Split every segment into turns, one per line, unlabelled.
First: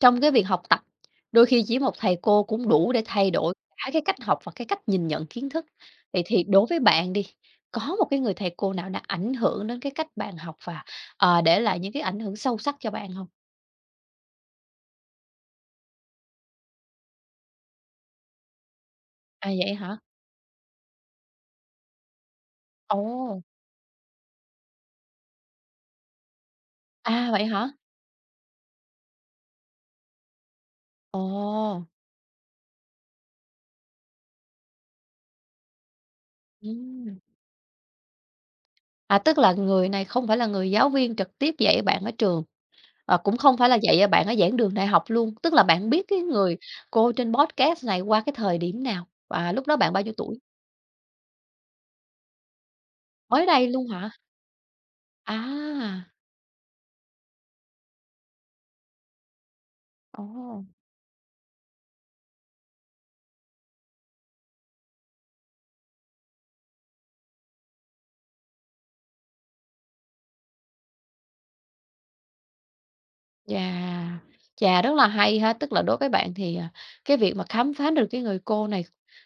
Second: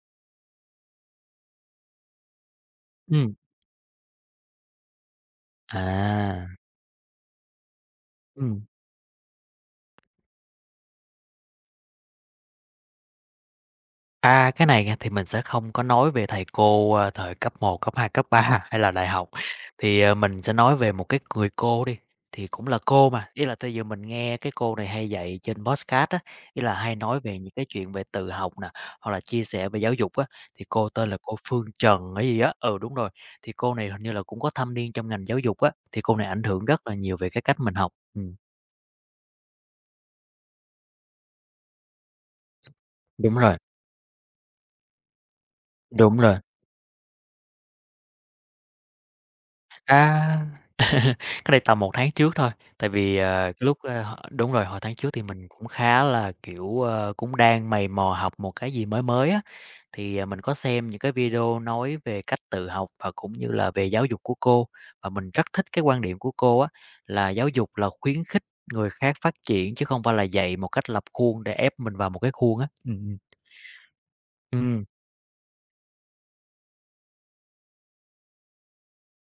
Trong cái việc học tập, đôi khi chỉ một thầy cô cũng đủ để thay
Ừm,
đổi cả cái cách học và cái cách nhìn nhận kiến thức. Vậy thì
à,
đối với bạn đi, có một cái người thầy
ừm.
cô nào đã ảnh hưởng đến cái cách bạn học và để lại những cái ảnh hưởng sâu sắc cho bạn không?
À, cái này nha thì mình sẽ không có nói về thầy cô, thời cấp một, cấp 2, cấp 3 hay là đại học,
À, vậy hả?
thì, mình sẽ nói về một cái người cô đi, thì cũng là cô mà,
Ồ,
ý là tới giờ mình nghe cái cô này hay dạy trên podcast á, ý là hay nói
à,
về
vậy
những cái
hả?
chuyện về tự học nè, hoặc là chia sẻ về giáo dục á, thì cô tên là
Ồ,
cô Phương Trần hay gì á, ừ, đúng rồi, thì cô này hình như là cũng có thâm niên trong ngành giáo dục á, thì cô này ảnh hưởng rất là nhiều
ừm.
về cái cách mình học.
À, tức là người này không phải là người giáo viên trực tiếp dạy bạn ở trường,
Đúng
cũng
rồi,
không phải là dạy bạn ở giảng đường đại học luôn, tức là bạn biết
đúng
cái
rồi.
người cô trên podcast này qua cái thời điểm nào? Và lúc đó bạn bao nhiêu tuổi?
À, cách đây tầm 1 tháng trước thôi, tại vì,
Mới
cái
đây
lúc,
luôn
ơ,
hả?
h đúng rồi, hồi tháng trước thì mình cũng khá
À,
là, kiểu, cũng đang mày mò học một cái gì mới mới á, thì,
ồ,
mình có xem những cái video nói về cách tự học và cũng như là về giáo dục của cô. Và mình rất thích cái quan điểm của cô á, là giáo dục là khuyến khích người khác phát triển chứ không phải là dạy một cách lập khuôn để ép mình vào một cái khuôn á.
chà, chà,
Ừm,
rất là hay ha! Tức là đối với bạn thì, cái việc mà khám phá được cái người cô này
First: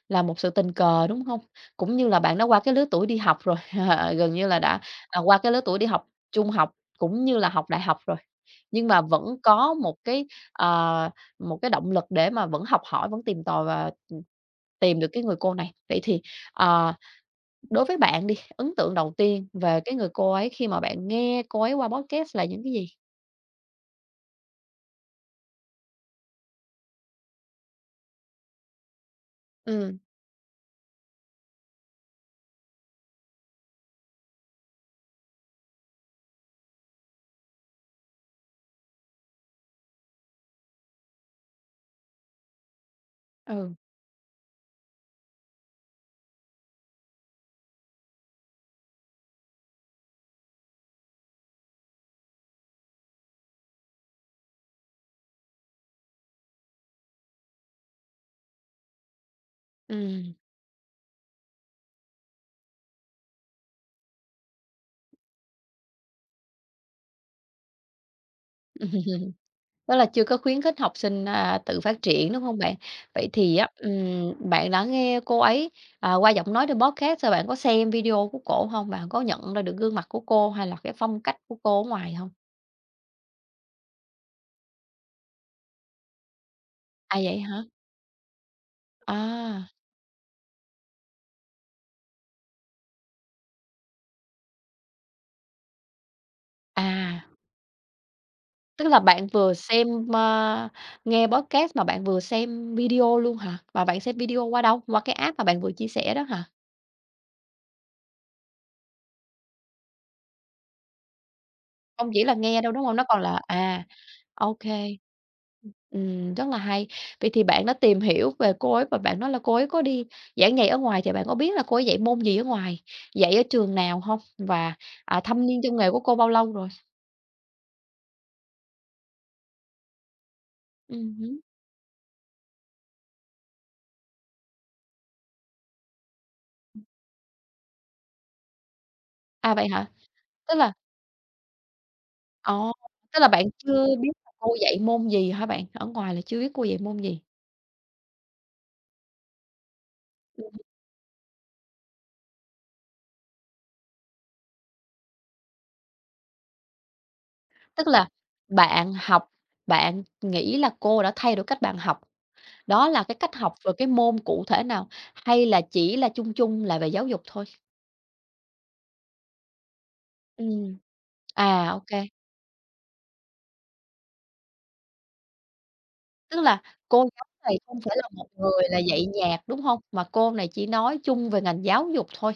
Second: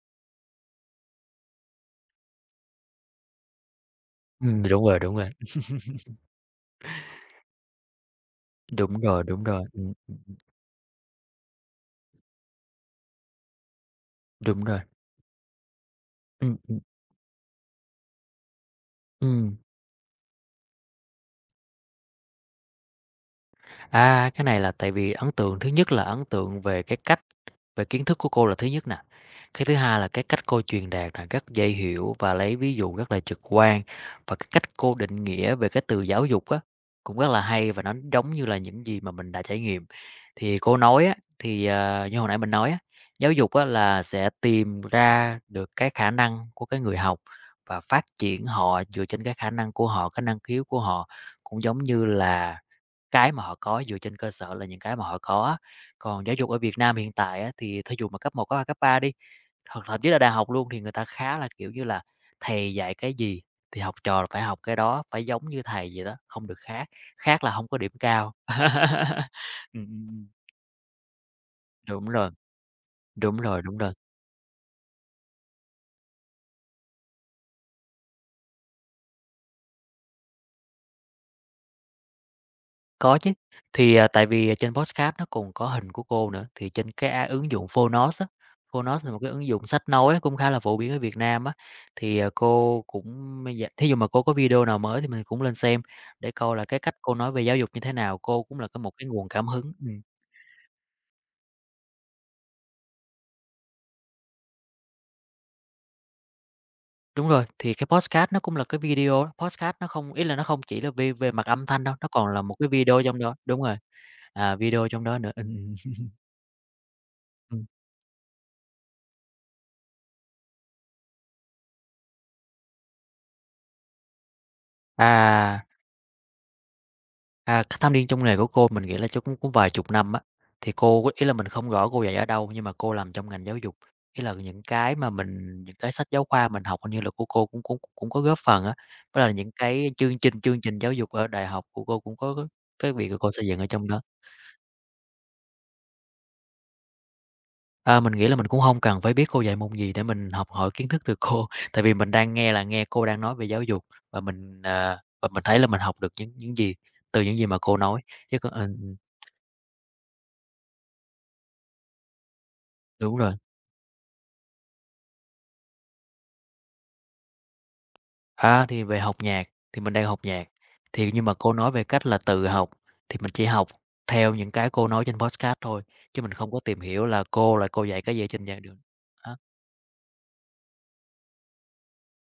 là một sự tình cờ, đúng không? Cũng như là bạn đã qua cái lứa tuổi đi học rồi, gần như là đã,
đúng rồi, đúng rồi.
qua cái lứa tuổi đi học trung học cũng như là học đại học rồi, nhưng mà
Đúng rồi,
vẫn
đúng rồi.
có một cái, ờ, một cái động lực để mà vẫn học hỏi, vẫn tìm tòi và, ừ,
Đúng rồi.
tìm được cái người cô này. Vậy thì,
Ừm, ừm,
ờ Đối với bạn đi, ấn tượng đầu tiên
ừm.
về cái người cô ấy khi mà bạn nghe cô ấy qua podcast là những cái gì?
À, cái này là tại vì ấn tượng thứ nhất là ấn tượng về cái cách, về kiến thức của cô là thứ nhất nè. Cái thứ
Ừ,
hai là cái cách cô truyền đạt là rất dễ hiểu và lấy ví dụ rất là trực quan và cái cách cô định nghĩa về cái từ giáo dục á cũng rất là hay và nó giống như là những gì mà mình đã trải nghiệm. Thì cô nói á thì, như hồi nãy mình nói á, giáo dục á
ừ,
là sẽ tìm ra được cái khả năng của cái người học và phát triển họ dựa trên cái khả năng của họ, cái năng khiếu của họ, cũng giống như là cái mà họ có dựa trên cơ sở là những cái mà họ có. Còn giáo dục ở Việt Nam hiện tại á, thì thí dụ mà cấp một cấp 2 cấp 3 đi, hoặc thậm chí là đại
ừm.
học luôn thì người ta khá là, kiểu như là, thầy dạy cái gì thì học trò phải học cái đó, phải giống như thầy vậy đó, không được khác, khác là không có điểm cao. Ừm,
Đó là
ừm,
chưa
ừm,
có khuyến khích học sinh, tự phát
đúng rồi,
triển, đúng không bạn? Vậy
đúng
thì
rồi,
á,
đúng rồi.
bạn đã nghe cô ấy, qua giọng nói trên podcast rồi bạn có xem video của cổ không? Bạn có nhận ra được gương mặt của cô hay là cái phong cách của cô ở ngoài không?
Có chứ. Thì, à, tại vì, à, trên podcast nó còn có hình của cô nữa, thì trên cái
À,
a
vậy
ứng
hả?
dụng Phonos á, Phonos là một cái ứng
À,
dụng sách nói cũng khá là phổ biến ở Việt Nam á, thì, à, cô cũng bây thí dụ mà cô có video nào mới thì mình cũng lên xem để coi là cái cách cô
à.
nói về giáo dục như thế nào, cô cũng là cái
Tức
một
là
cái
bạn
nguồn cảm
vừa
hứng.
xem, ơ nghe podcast mà bạn vừa xem video luôn hả? Và bạn xem video qua đâu? Qua cái app mà bạn vừa chia sẻ đó hả?
Đúng rồi, thì cái podcast nó cũng là cái video á, podcast nó không ý là nó không chỉ là về mặt âm thanh đâu, nó
Không chỉ là
còn là một
nghe
cái
đâu, đúng hông?
video
Nó
trong
còn
đó
là
đúng rồi,
ô
à, video
kê.
trong đó nữa.
Ừm, rất là hay. Vậy thì bạn
Ừm.
đã tìm hiểu về cô ấy và bạn nói là cô ấy có đi giảng dạy ở ngoài thì bạn có biết là cô ấy dạy môn gì ở ngoài, dạy ở trường nào hông? Và thâm niên
À.
trong nghề của cô bao lâu rồi?
À, thâm niên trong nghề của cô mình nghĩ là chắc cũng cũng vài chục năm á. Thì cô có- ý là
Hứm.
mình không rõ cô dạy ở đâu, nhưng mà cô làm trong ngành giáo dục, ý là những cái mà mình những cái sách giáo khoa mình học hình như là của cô cũng cũng cũng có góp phần á. Với là những
À, vậy hả?
cái chương trình
Tức
chương
là
trình giáo dục ở đại học của cô cũng có
ồ,
cái việc của
tức là
cô
bạn
xây dựng ở
chưa
trong đó.
biết là cô dạy môn gì hả bạn? Ở ngoài là chưa biết cô dạy môn gì?
À, mình nghĩ là mình cũng không cần phải biết cô dạy môn gì để mình
Ừ.
học hỏi kiến thức từ cô, tại vì mình đang nghe là nghe cô đang nói về giáo dục và mình, à, và mình thấy là mình học được những gì từ những gì mà cô
Tức
nói,
là
chứ còn
bạn học, bạn nghĩ là cô đã thay đổi cách bạn học, đó là cái
đúng rồi.
cách học về cái môn cụ thể nào, hay là chỉ là chung chung là về giáo dục thôi?
À, thì về học nhạc thì mình đang học nhạc,
Ừm,
thì nhưng mà cô nói
ô
về
kê,
cách là tự học, thì mình chỉ học theo những cái cô nói trên podcast thôi, chứ mình
tức
không
là
có tìm
cô
hiểu
giáo
là cô
này
là
không
cô
phải
dạy
là
cái gì
một
ở trên
người
giảng
là
đường.
dạy
Á,
nhạc, đúng hông? Mà cô này chỉ nói chung về ngành giáo dục thôi,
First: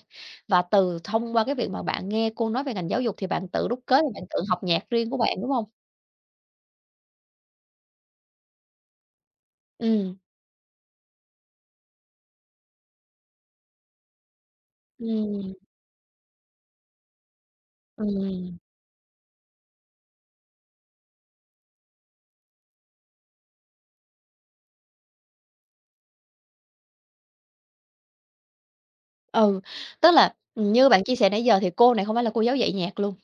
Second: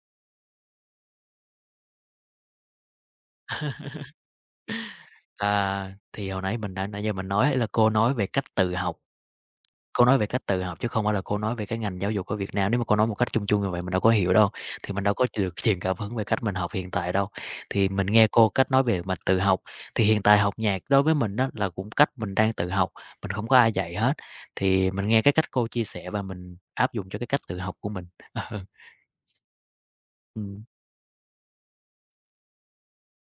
và từ thông qua cái việc mà bạn nghe cô nói về ngành giáo dục thì bạn tự đúc kết và bạn tự học nhạc riêng của bạn, đúng hông?
à, thì hồi nãy mình đã nãy giờ mình nói là cô nói về cách tự học. Cô
Ừm,
nói về cách tự học chứ không phải là cô nói về cái ngành giáo dục ở Việt Nam. Nếu mà cô nói một cách chung chung như vậy mình đâu có hiểu đâu, thì mình đâu có
ừm,
được truyền cảm hứng về cách mình học hiện tại đâu. Thì mình nghe cô
ừm,
cách nói về mà tự học, thì hiện tại học nhạc đối với mình đó là cũng cách mình đang tự học, mình không có ai dạy hết. Thì mình nghe cái cách cô chia sẻ và mình áp dụng cho cái cách tự học của mình.
ừ, tức là,
Ờ,
như bạn chia sẻ nãy giờ thì cô này không phải là cô giáo dạy nhạc luôn.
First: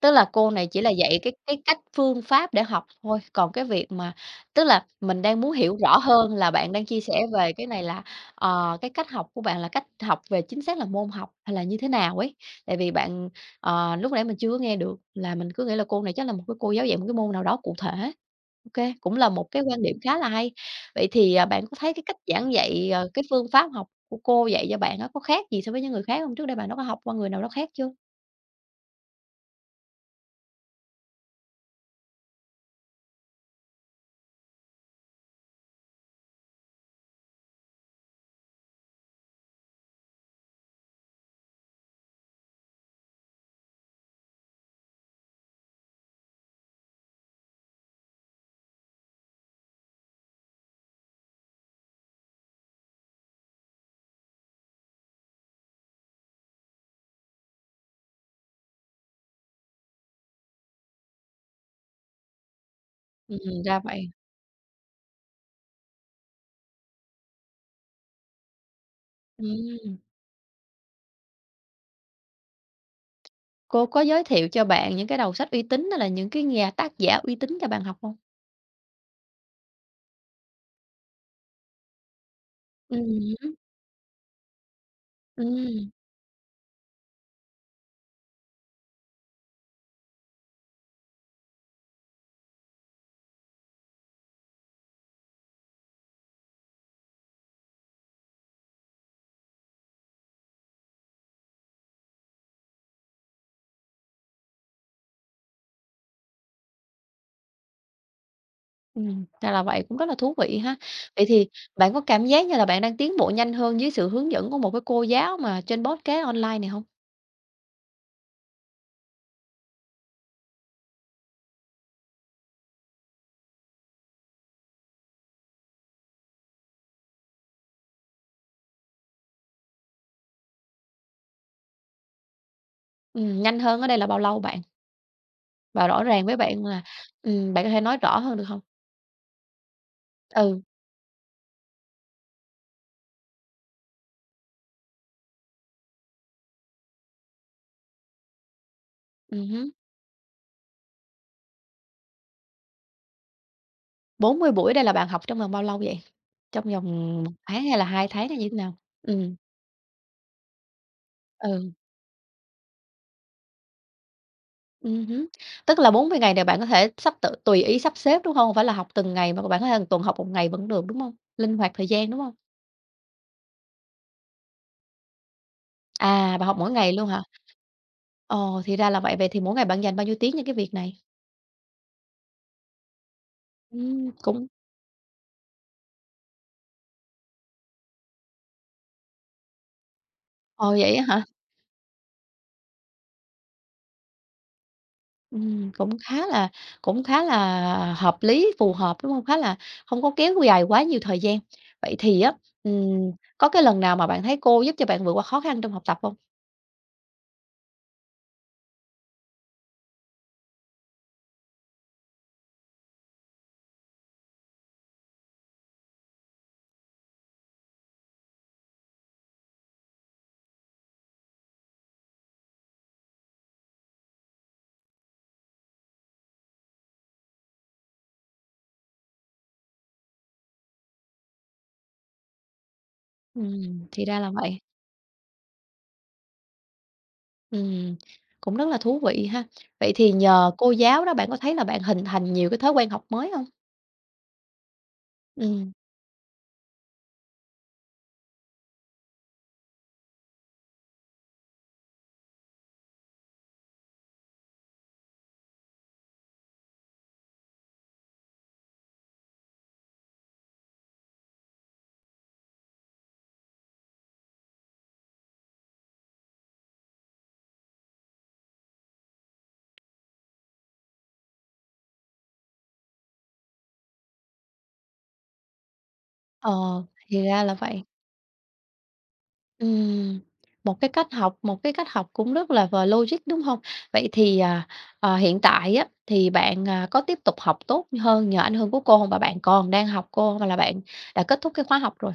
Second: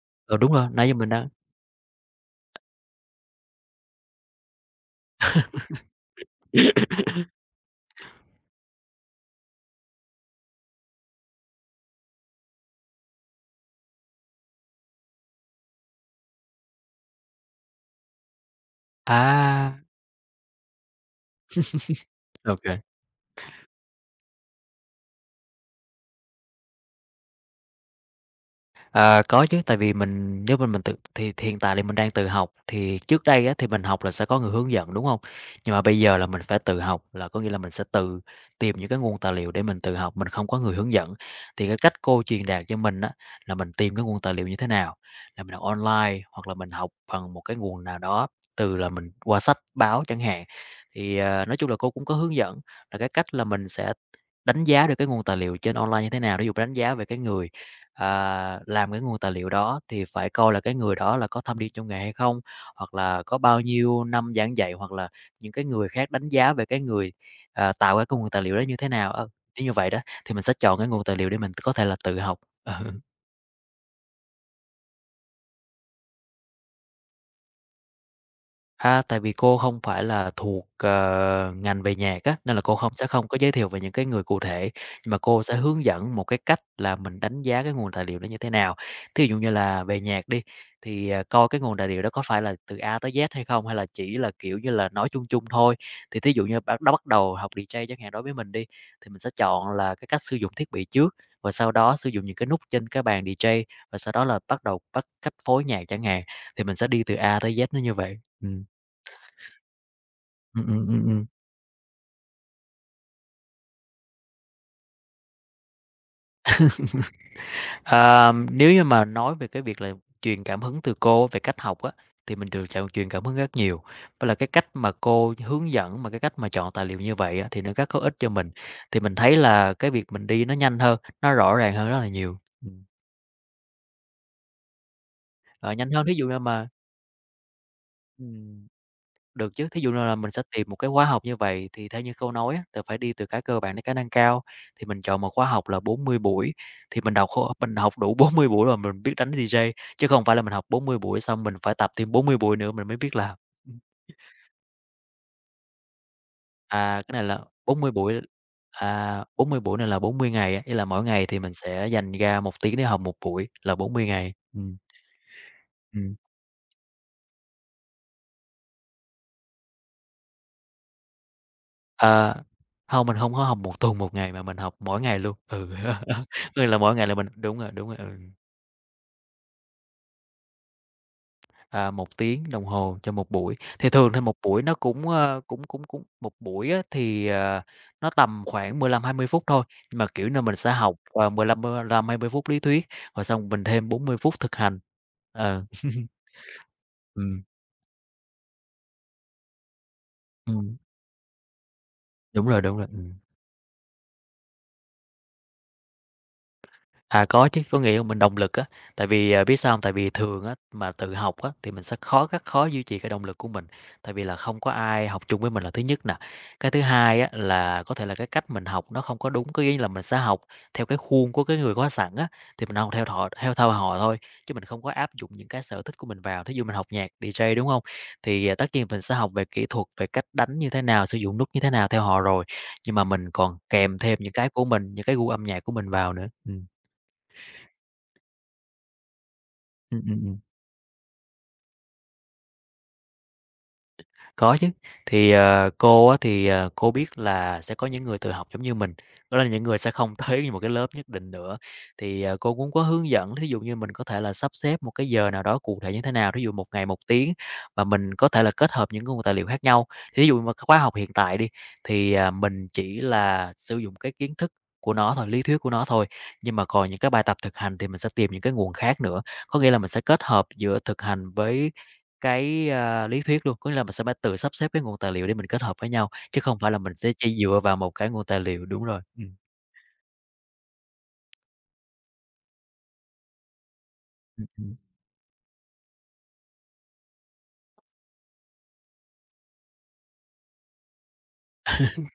Tức là
ờ,
cô
đúng
này
rồi,
chỉ
nãy
là
giờ mình
dạy
đang
cái cách phương pháp để học thôi, còn cái việc mà tức là mình đang muốn hiểu rõ hơn là bạn đang chia sẻ về cái này là, cái cách học của bạn là cách học về chính xác là môn học hay là như thế nào ấy? Tại vì bạn, lúc nãy mình chưa có nghe được, là mình cứ nghĩ là cô này chắc là một cái cô giáo dạy một cái môn nào đó cụ thể. OK, cũng là một cái
à!
quan điểm khá là hay. Vậy thì, bạn có thấy cái cách giảng
OK.
dạy, cái phương pháp học của cô dạy cho bạn á, có khác gì so với những người khác hông? Trước đây bạn đó có học qua người nào đó khác chưa?
Ờ, có chứ, tại vì mình nếu mà mình tự thì hiện tại thì mình đang tự học, thì trước đây á, thì mình học là sẽ có người hướng dẫn, đúng không? Nhưng mà bây giờ là mình phải tự học, là có nghĩa là mình sẽ tự tìm những cái nguồn tài liệu để mình tự học, mình không có người hướng dẫn. Thì cái cách cô truyền đạt cho mình á, là mình tìm cái nguồn tài liệu như thế nào, là mình học online hoặc là mình học bằng một cái nguồn nào đó, từ là mình qua sách báo chẳng hạn. Thì, nói chung là cô cũng có hướng dẫn là cái cách là mình sẽ đánh giá được cái nguồn tài liệu trên online như thế nào, ví dụ đánh giá về cái người à, làm cái nguồn tài liệu đó thì phải coi là cái người đó là có thâm niên trong nghề hay không, hoặc là có bao
Ừm, ra
nhiêu
vậy.
năm giảng dạy, hoặc là những cái người khác đánh giá về cái người, à, tạo ra cái nguồn tài liệu đó như thế nào. Ờ, nếu như vậy
Ừm.
đó thì mình sẽ chọn cái nguồn tài liệu để mình có thể là tự học. Ừ.
Cô có giới thiệu cho bạn những cái đầu sách uy tín hay là những cái nhà tác giả uy tín cho bạn học hông?
A, tại vì cô không phải là thuộc, ngành về nhạc á, nên là cô không
Ừm
sẽ không có giới
hứm,
thiệu về những cái người cụ thể, nhưng mà cô sẽ hướng
ừm,
dẫn một cái cách là mình đánh giá cái nguồn tài liệu đó như thế nào. Thí dụ như là về nhạc đi, thì, à, coi cái nguồn tài liệu đó có phải là từ A tới Z hay không, hay là chỉ là, kiểu như là, nói chung chung thôi. Thì thí dụ như bắt đầu học DJ chẳng hạn đối với mình đi, thì mình sẽ chọn là cái cách sử dụng thiết bị trước, và sau đó sử dụng những cái nút trên cái bàn DJ, và sau đó là bắt đầu cách phối nhạc chẳng hạn, thì mình sẽ đi từ A tới Z nó như vậy. Ừm.
ra là vậy, cũng rất là thú vị
Ừm,
ha.
ừm, ừm,
Vậy
ừm.
thì bạn có cảm giác như là bạn đang tiến bộ nhanh hơn dưới sự hướng dẫn của một cái cô giáo mà trên podcast online này hông?
Ờ, nếu như mà nói về cái việc là truyền cảm hứng từ cô về cách học á, thì mình được chọn truyền cảm hứng rất nhiều. Với là cái cách mà cô hướng dẫn, mà cái cách mà chọn tài liệu như vậy á, thì nó rất có ích cho mình. Thì mình thấy là cái việc mình đi nó nhanh hơn, nó rõ ràng hơn rất là nhiều. Ừm,
Nhanh hơn ở đây là bao lâu bạn?
ờ,
Và
nhanh
rõ
hơn thí
ràng
dụ
với
như
bạn
mà
là bạn có thể nói rõ hơn được hông?
ừm. Được chứ, thí dụ như là mình sẽ
Ừ,
tìm một cái khóa học như vậy thì theo như câu nói á, thì phải đi từ cái cơ bản đến cái nâng cao, thì mình chọn một khóa học là 40 buổi, thì mình đọc khô mình học đủ 40 buổi rồi mình biết đánh
hứm,
DJ, chứ không phải là mình học 40 buổi xong mình phải tập thêm 40 buổi nữa mình mới biết làm.
40 buổi đây là bạn học trong vòng bao lâu vậy? Trong
À, cái
vòng
này
một
là
tháng hay
bốn
là
mươi
2
buổi,
tháng hay như thế nào?
à,
Ừm,
40 buổi này là 40 ngày á, ý là mỗi ngày thì mình
ừ.
sẽ dành ra 1 tiếng để học một buổi là 40 ngày.
Hứm. Tức là bốn
Ừm.
mươi ngày này bạn có thể sắp tự tùy ý sắp xếp, đúng hông? Hông phải là học từng ngày, mà bạn có thể hàng tuần học một ngày vẫn được, đúng hông? Linh hoạt thời gian, đúng hông?
Ờ, hông, mình hông có học một tuần một ngày mà mình học mỗi ngày luôn, ừ.
À, bạn học
Có nghĩa
mỗi
là
ngày
mỗi ngày
luôn
là
hả?
mình đúng rồi, ừ.
Ồ, thì ra là vậy. Vậy thì mỗi ngày bạn dành bao nhiêu tiếng cho cái việc này?
1 tiếng đồng hồ cho một buổi. Thì thường thì một
Cũng
buổi nó cũng, cũng một buổi á thì, nó tầm khoảng 15-20 phút thôi, nhưng mà, kiểu là mình
ồ,
sẽ học,
vậy á hả?
15, lăm hai mươi phút lý thuyết, rồi xong mình thêm 40 phút thực hành. Ờ.
Ừm, cũng khá là cũng khá
Ừm,
là hợp lý, phù hợp, đúng hông? Khá là không có kéo dài
ừm,
quá nhiều thời gian. Vậy thì á,
đúng rồi, đúng rồi,
ừm,
ừm.
có cái lần nào mà bạn thấy cô giúp cho bạn vượt qua khó khăn trong học tập hông?
À, có chứ, có nghĩa là mình động lực á, tại vì, biết sao không? Tại vì thường á, mà tự học á, thì mình sẽ khó rất khó duy trì cái động lực của mình, tại vì là không có ai học chung với mình là thứ nhất nè. Cái thứ hai á, là có thể là cái cách mình học nó không có đúng, có nghĩa là mình sẽ học theo cái khuôn của cái người có sẵn á, thì mình học theo họ theo theo họ thôi, chứ mình không có áp dụng những cái sở thích của mình vào. Thí dụ mình học nhạc DJ, đúng không? Thì, tất nhiên mình sẽ học về kỹ thuật, về cách đánh như thế nào, sử dụng nút như thế nào theo họ rồi, nhưng mà mình còn kèm
Thì
thêm
ra là
những cái
vậy.
của mình, những cái gu âm nhạc của mình vào nữa. Ừm.
Ừm, cũng rất là thú vị ha. Vậy
Ừm,
thì
ừm, ừm,
nhờ cô giáo đó bạn có thấy là bạn hình thành nhiều cái thói quen học mới không?
có chứ. Thì,
Ừm,
cô á thì, cô biết là sẽ có những người tự học giống như mình, đó là những người sẽ không tới một cái lớp nhất định nữa. Thì, cô cũng có hướng dẫn, thí dụ như mình có thể là sắp xếp một cái giờ nào đó cụ thể như thế nào, thí dụ một ngày một tiếng và mình có thể là kết hợp những cái nguồn tài liệu khác nhau. Thí dụ mà khóa học hiện tại đi, thì, mình chỉ là sử dụng cái kiến thức của nó thôi, lý thuyết của nó thôi, nhưng mà còn những cái bài tập thực hành thì mình sẽ tìm những cái nguồn khác nữa. Có nghĩa là mình sẽ kết hợp giữa thực hành với lý thuyết luôn, có nghĩa là mình sẽ phải tự sắp xếp cái nguồn tài liệu để mình kết hợp với nhau, chứ
ờ,
không phải là mình sẽ
thì
chỉ
ra là
dựa vào
vậy.
một cái nguồn tài liệu đúng rồi,
Ừm, một cái cách học cũng rất là v logic, đúng không? Vậy thì,
ừm.
hiện tại á, thì bạn, có tiếp tục học tốt hơn nhờ ảnh hưởng của cô không? Và bạn còn đang học cô hông hay là bạn đã kết thúc cái khóa học rồi?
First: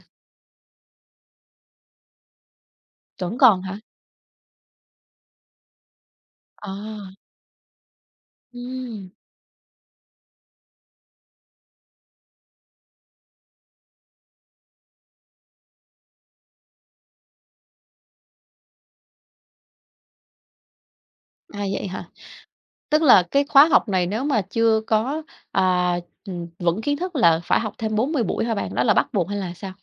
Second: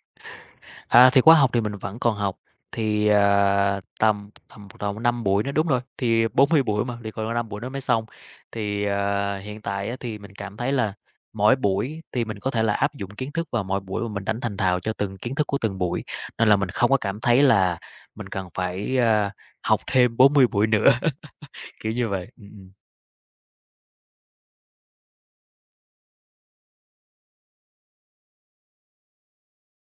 À, thì khóa học thì mình vẫn còn học, thì,
Vẫn còn hả?
tầm tầm tầm 5 buổi nữa đúng rồi, thì 40 buổi mà,
À,
thì còn 5 buổi nữa mới xong. Thì,
ừm,
hiện tại á thì mình cảm thấy là mỗi buổi thì mình có thể là áp dụng kiến thức vào mỗi buổi và mình đánh thành thạo cho từng kiến thức của từng buổi, nên là mình không có cảm thấy là mình cần phải, học thêm 40 buổi nữa,
à, vậy
kiểu như
hả?
vậy, ừm.
Tức là cái khóa học này nếu mà chưa có, à, vững kiến thức là phải học thêm 40 buổi hả bạn? Đó là bắt buộc hay là sao?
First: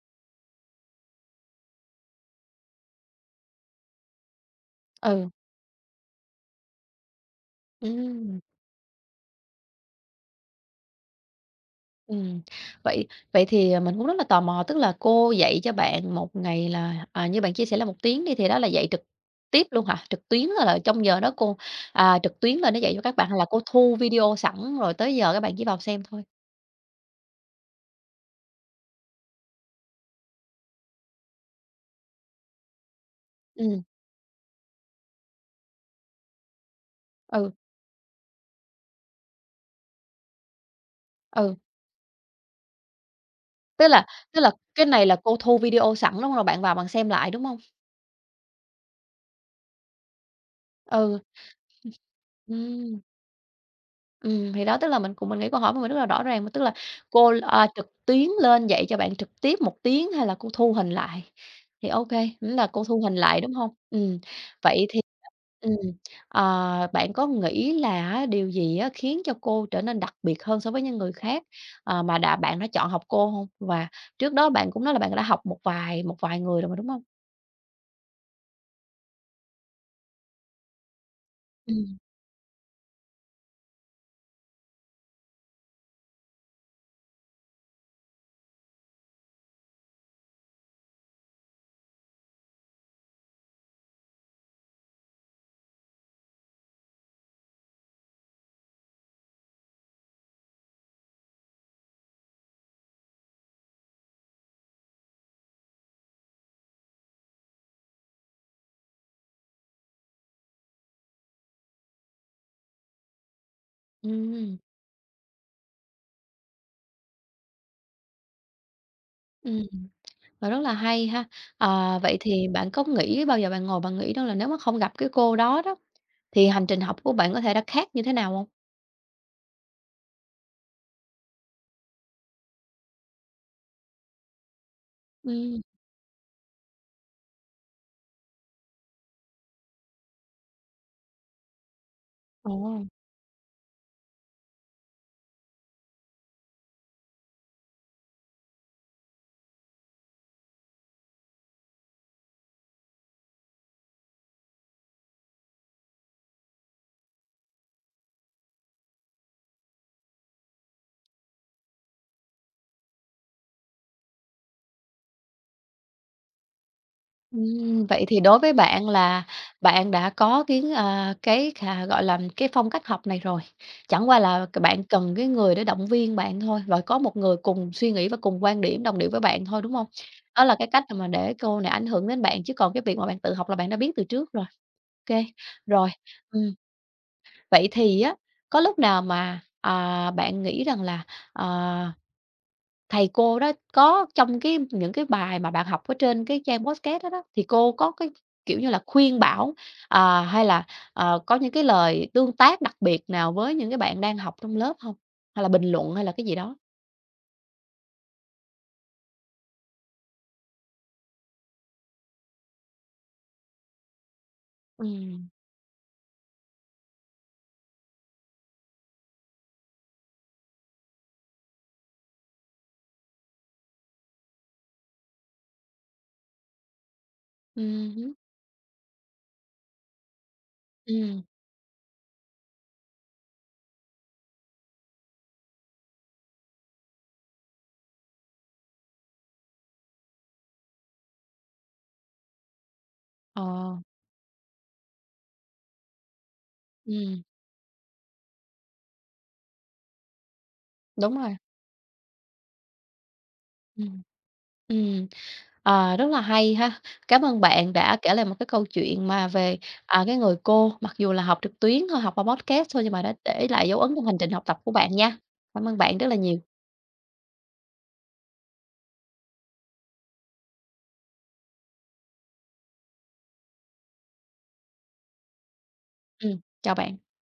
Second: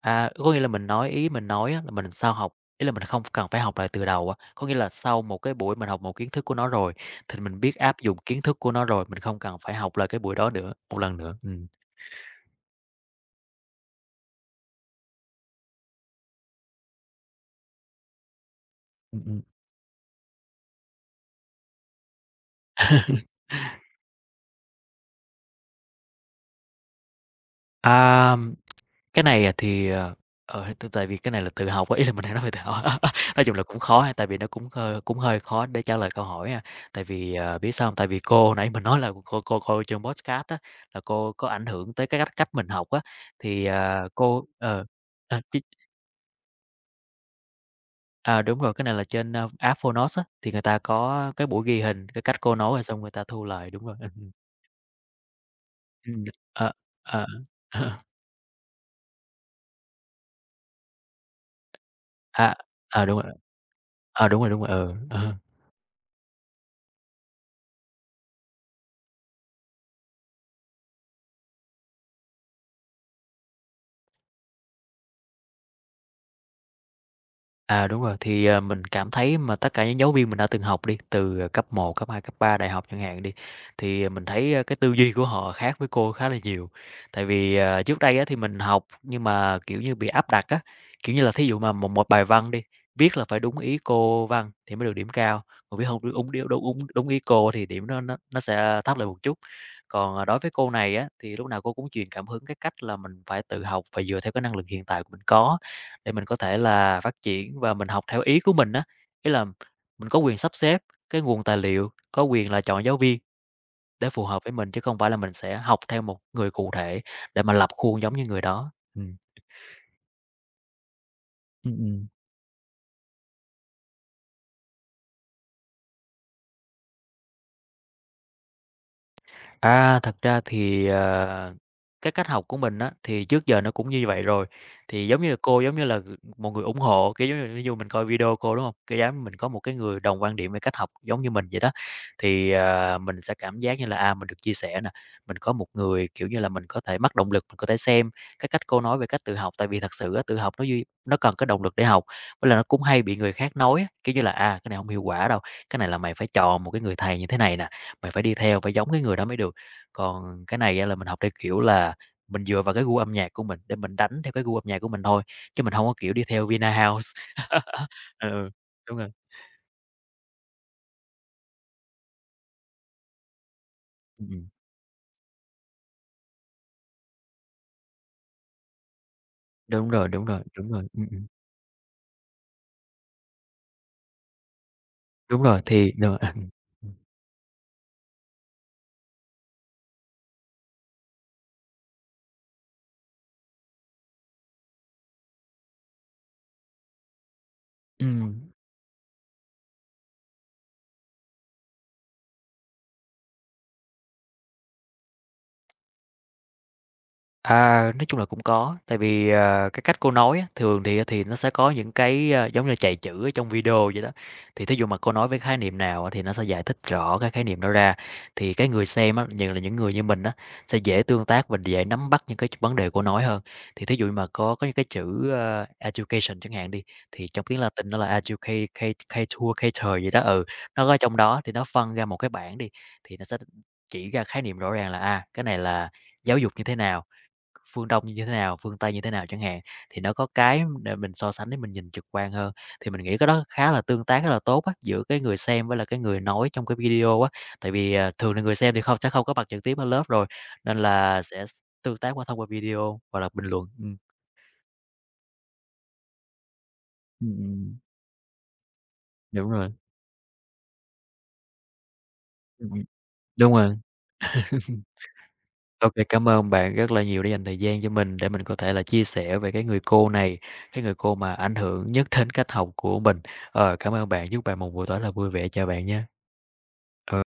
À, có nghĩa là mình nói ý mình nói á là mình sau học ý là mình không cần phải học lại từ đầu á. Có nghĩa là sau
Ừ,
một cái buổi mình học một kiến thức của nó rồi, thì mình biết áp dụng
ừm,
kiến thức của nó rồi, mình không cần phải học lại cái buổi đó nữa một lần nữa. Ừm.
ừm. Vậy vậy thì, mình cũng rất là tò mò, tức là cô dạy cho bạn một ngày là, như bạn chia sẻ là một tiếng đi, thì đó là dạy trực
Ừm, ừm.
tiếp luôn hả? Trực tuyến là trong giờ đó cô, trực tuyến là nó dạy cho các bạn hay là cô thu video sẵn rồi tới giờ các bạn chỉ vào xem thôi?
À, cái này, thì, ờ, ờ, t tại vì cái này là tự học á, ý là mình đang nói về tự học. Nói chung là cũng
Ừm,
khó ha, tại vì nó cũng hơi khó để trả lời câu hỏi ha. Tại vì,
ừ,
biết sao không? Tại vì cô nãy mình nói là cô trên podcast á, là cô có
ừ,
ảnh hưởng tới cái cách cách mình học á, thì,
tức là tức
cô
là
ờ,
cái này là cô
ờ, ch
thu video sẵn, đúng hông? Rồi bạn vào bạn xem lại, đúng không?
đúng rồi, cái này là trên, app Phonos á, thì người ta
Ừ,
có cái buổi ghi hình, cái cách cô nói rồi
ừm.
xong người ta thu lại, đúng rồi. Ừm,
Thì đó, tức là mình cũng mình nghĩ câu hỏi của mình rất là rõ
ừm,
ràng, tức
ờ,
là
ờ.
cô, trực tuyến lên dạy cho bạn trực tiếp một tiếng hay là cô thu hình lại? Thì ô kê,
à,
là cô thu hình
đúng rồi,
lại, đúng hông?
đúng rồi, đúng rồi,
Vậy
ừ,
thì
ờ.
ừm, ờ, bạn có nghĩ là á điều gì á khiến cho cô trở nên đặc biệt hơn so với những người khác, mà đã bạn đã chọn học cô hông? Và trước đó bạn cũng nói là bạn đã học một vài người rồi mà, đúng hông?
À, đúng rồi, thì, mình cảm thấy mà tất cả những giáo viên mình đã từng học đi, từ cấp một
Ừm,
cấp 2 cấp 3 đại học chẳng hạn đi, thì mình thấy, cái tư duy của họ khác với cô khá là nhiều. Tại vì, trước đây á thì mình học nhưng mà, kiểu như, bị áp đặt á, kiểu như là, thí dụ mà một một bài văn đi, viết là phải đúng ý cô văn thì mới được điểm cao, còn viết không đúng đúng đúng đúng đúng ý cô thì điểm nó sẽ thấp lại một chút. Còn, đối với cô này á, thì lúc nào cô cũng truyền cảm hứng cái cách là mình phải tự học và dựa theo cái năng lực hiện tại của mình có. Để mình có thể là phát triển và mình học theo ý của mình á. Ý là mình có quyền sắp xếp cái nguồn tài liệu, có quyền là chọn giáo viên để phù hợp với
ừm,
mình, chứ không phải là mình sẽ học theo một người cụ thể để mà lập khuôn giống như người đó. Ừm.
ừm. Và rất là hay ha.
Ừm,
Ờ,
ừm.
vậy thì bạn có nghĩ bao giờ bạn ngồi bạn nghĩ đó là nếu mà không gặp cái cô đó đó, thì hành trình học của bạn có thể đã khác như thế nào không?
À, thật ra thì, cái cách học của mình á, thì trước giờ nó cũng như vậy rồi. Thì giống như là
Ừm.
cô giống như là một người ủng hộ, kiểu, giống như ví dụ mình coi video cô, đúng không? Cái giống mình có một cái người đồng quan điểm về cách học giống như mình vậy đó, thì,
Ồ.
mình sẽ cảm giác như là, mình được chia sẻ nè, mình có một người, kiểu như là, mình có thể mắc động lực, mình có thể xem cái cách cô nói về cách tự học. Tại vì thật sự á, tự học nó cần cái động lực để học, với là nó cũng hay bị người khác nói á, kiểu như là, "À, cái này không hiệu quả đâu, cái này là mày phải chọn một cái người thầy như thế này nè, mày phải đi theo, phải giống cái người đó mới được." Còn cái này á là mình học theo kiểu là mình dựa vào cái gu âm nhạc của mình để mình đánh theo cái gu âm nhạc của mình thôi, chứ mình hông có, kiểu, đi theo Vinahouse.
Vậy thì đối
Ừ,
với bạn
đúng rồi.
là bạn đã có cái cái khà gọi là, cái phong cách học này rồi, chẳng qua
Ừm,
là
ừm,
c bạn cần cái người để động viên bạn thôi, và có một người cùng suy nghĩ và cùng quan điểm, đồng điệu với bạn thôi, đúng không?
đúng rồi, đúng rồi,
Đó là cái
đúng
cách
rồi,
mà để cô này ảnh hưởng đến bạn, chứ còn cái việc mà bạn tự học là bạn đã biết từ trước rồi. OK,
đúng rồi,
rồi.
thì
Vậy thì á, có lúc nào mà, bạn nghĩ rằng là, ờ, thầy cô đó có trong cái những cái bài mà bạn học ở trên cái trang podcast đó đó, thì cô có cái,
Ừm.
kiểu như là, khuyên bảo, hay là, có những cái lời tương tác đặc biệt nào với những cái bạn đang học trong lớp không? Hay là bình luận hay là cái gì đó?
À, nói chung là cũng có, tại vì, cái cách cô nói á, thường thì thì nó sẽ có những cái, giống như chạy chữ ở trong video vậy đó. Thì thí dụ mà cô
Ừm,
nói về khái niệm nào á thì nó sẽ giải thích rõ cái khái niệm đó ra, thì cái người xem á, nhiều là những người như mình á, sẽ dễ tương tác và dễ nắm bắt những cái vấn đề cô nói hơn. Thì thí dụ mà có những cái chữ, education chẳng hạn đi, thì trong tiếng Latin nó là
hứm,
educate catechucator gì đó, ừ, nó có trong đó thì nó phân ra một cái bảng đi, thì nó sẽ chỉ ra khái niệm rõ ràng là, cái này là giáo dục như thế nào. Phương Đông như thế nào, phương Tây như thế nào chẳng hạn, thì nó có cái để mình so sánh để mình nhìn trực quan hơn. Thì mình nghĩ cái
ờ,
đó khá là tương tác rất là tốt á, giữa cái người xem với là cái người nói trong cái
ừm,
video á. Tại vì, thường là người xem thì không sẽ không có mặt trực tiếp ở lớp rồi, nên
đúng
là
rồi,
sẽ tương tác qua thông qua video hoặc là bình luận. Ừm.
ừm. Ừm. Ờ, rất là hay ha. Cảm
Ừm,
ơn bạn
ừm,
đã kể lại một cái câu chuyện mà
đúng
về,
rồi.
cái người cô, mặc dù là học trực tuyến thôi, học qua podcast
Ừm,
thôi
ừm,
nhưng mà đã để
đúng
lại
rồi.
dấu ấn trong hành trình học tập của bạn nha. Cảm ơn
OK,
bạn rất là
cảm
nhiều.
ơn bạn rất là nhiều đã dành thời gian cho mình để mình có thể là chia sẻ về cái người cô này, cái người cô mà ảnh hưởng nhất đến cách học của mình. Ờ, cảm ơn bạn, chúc bạn một buổi tối là vui vẻ. Chào bạn nha.
Ừm, chào bạn.
Ờ.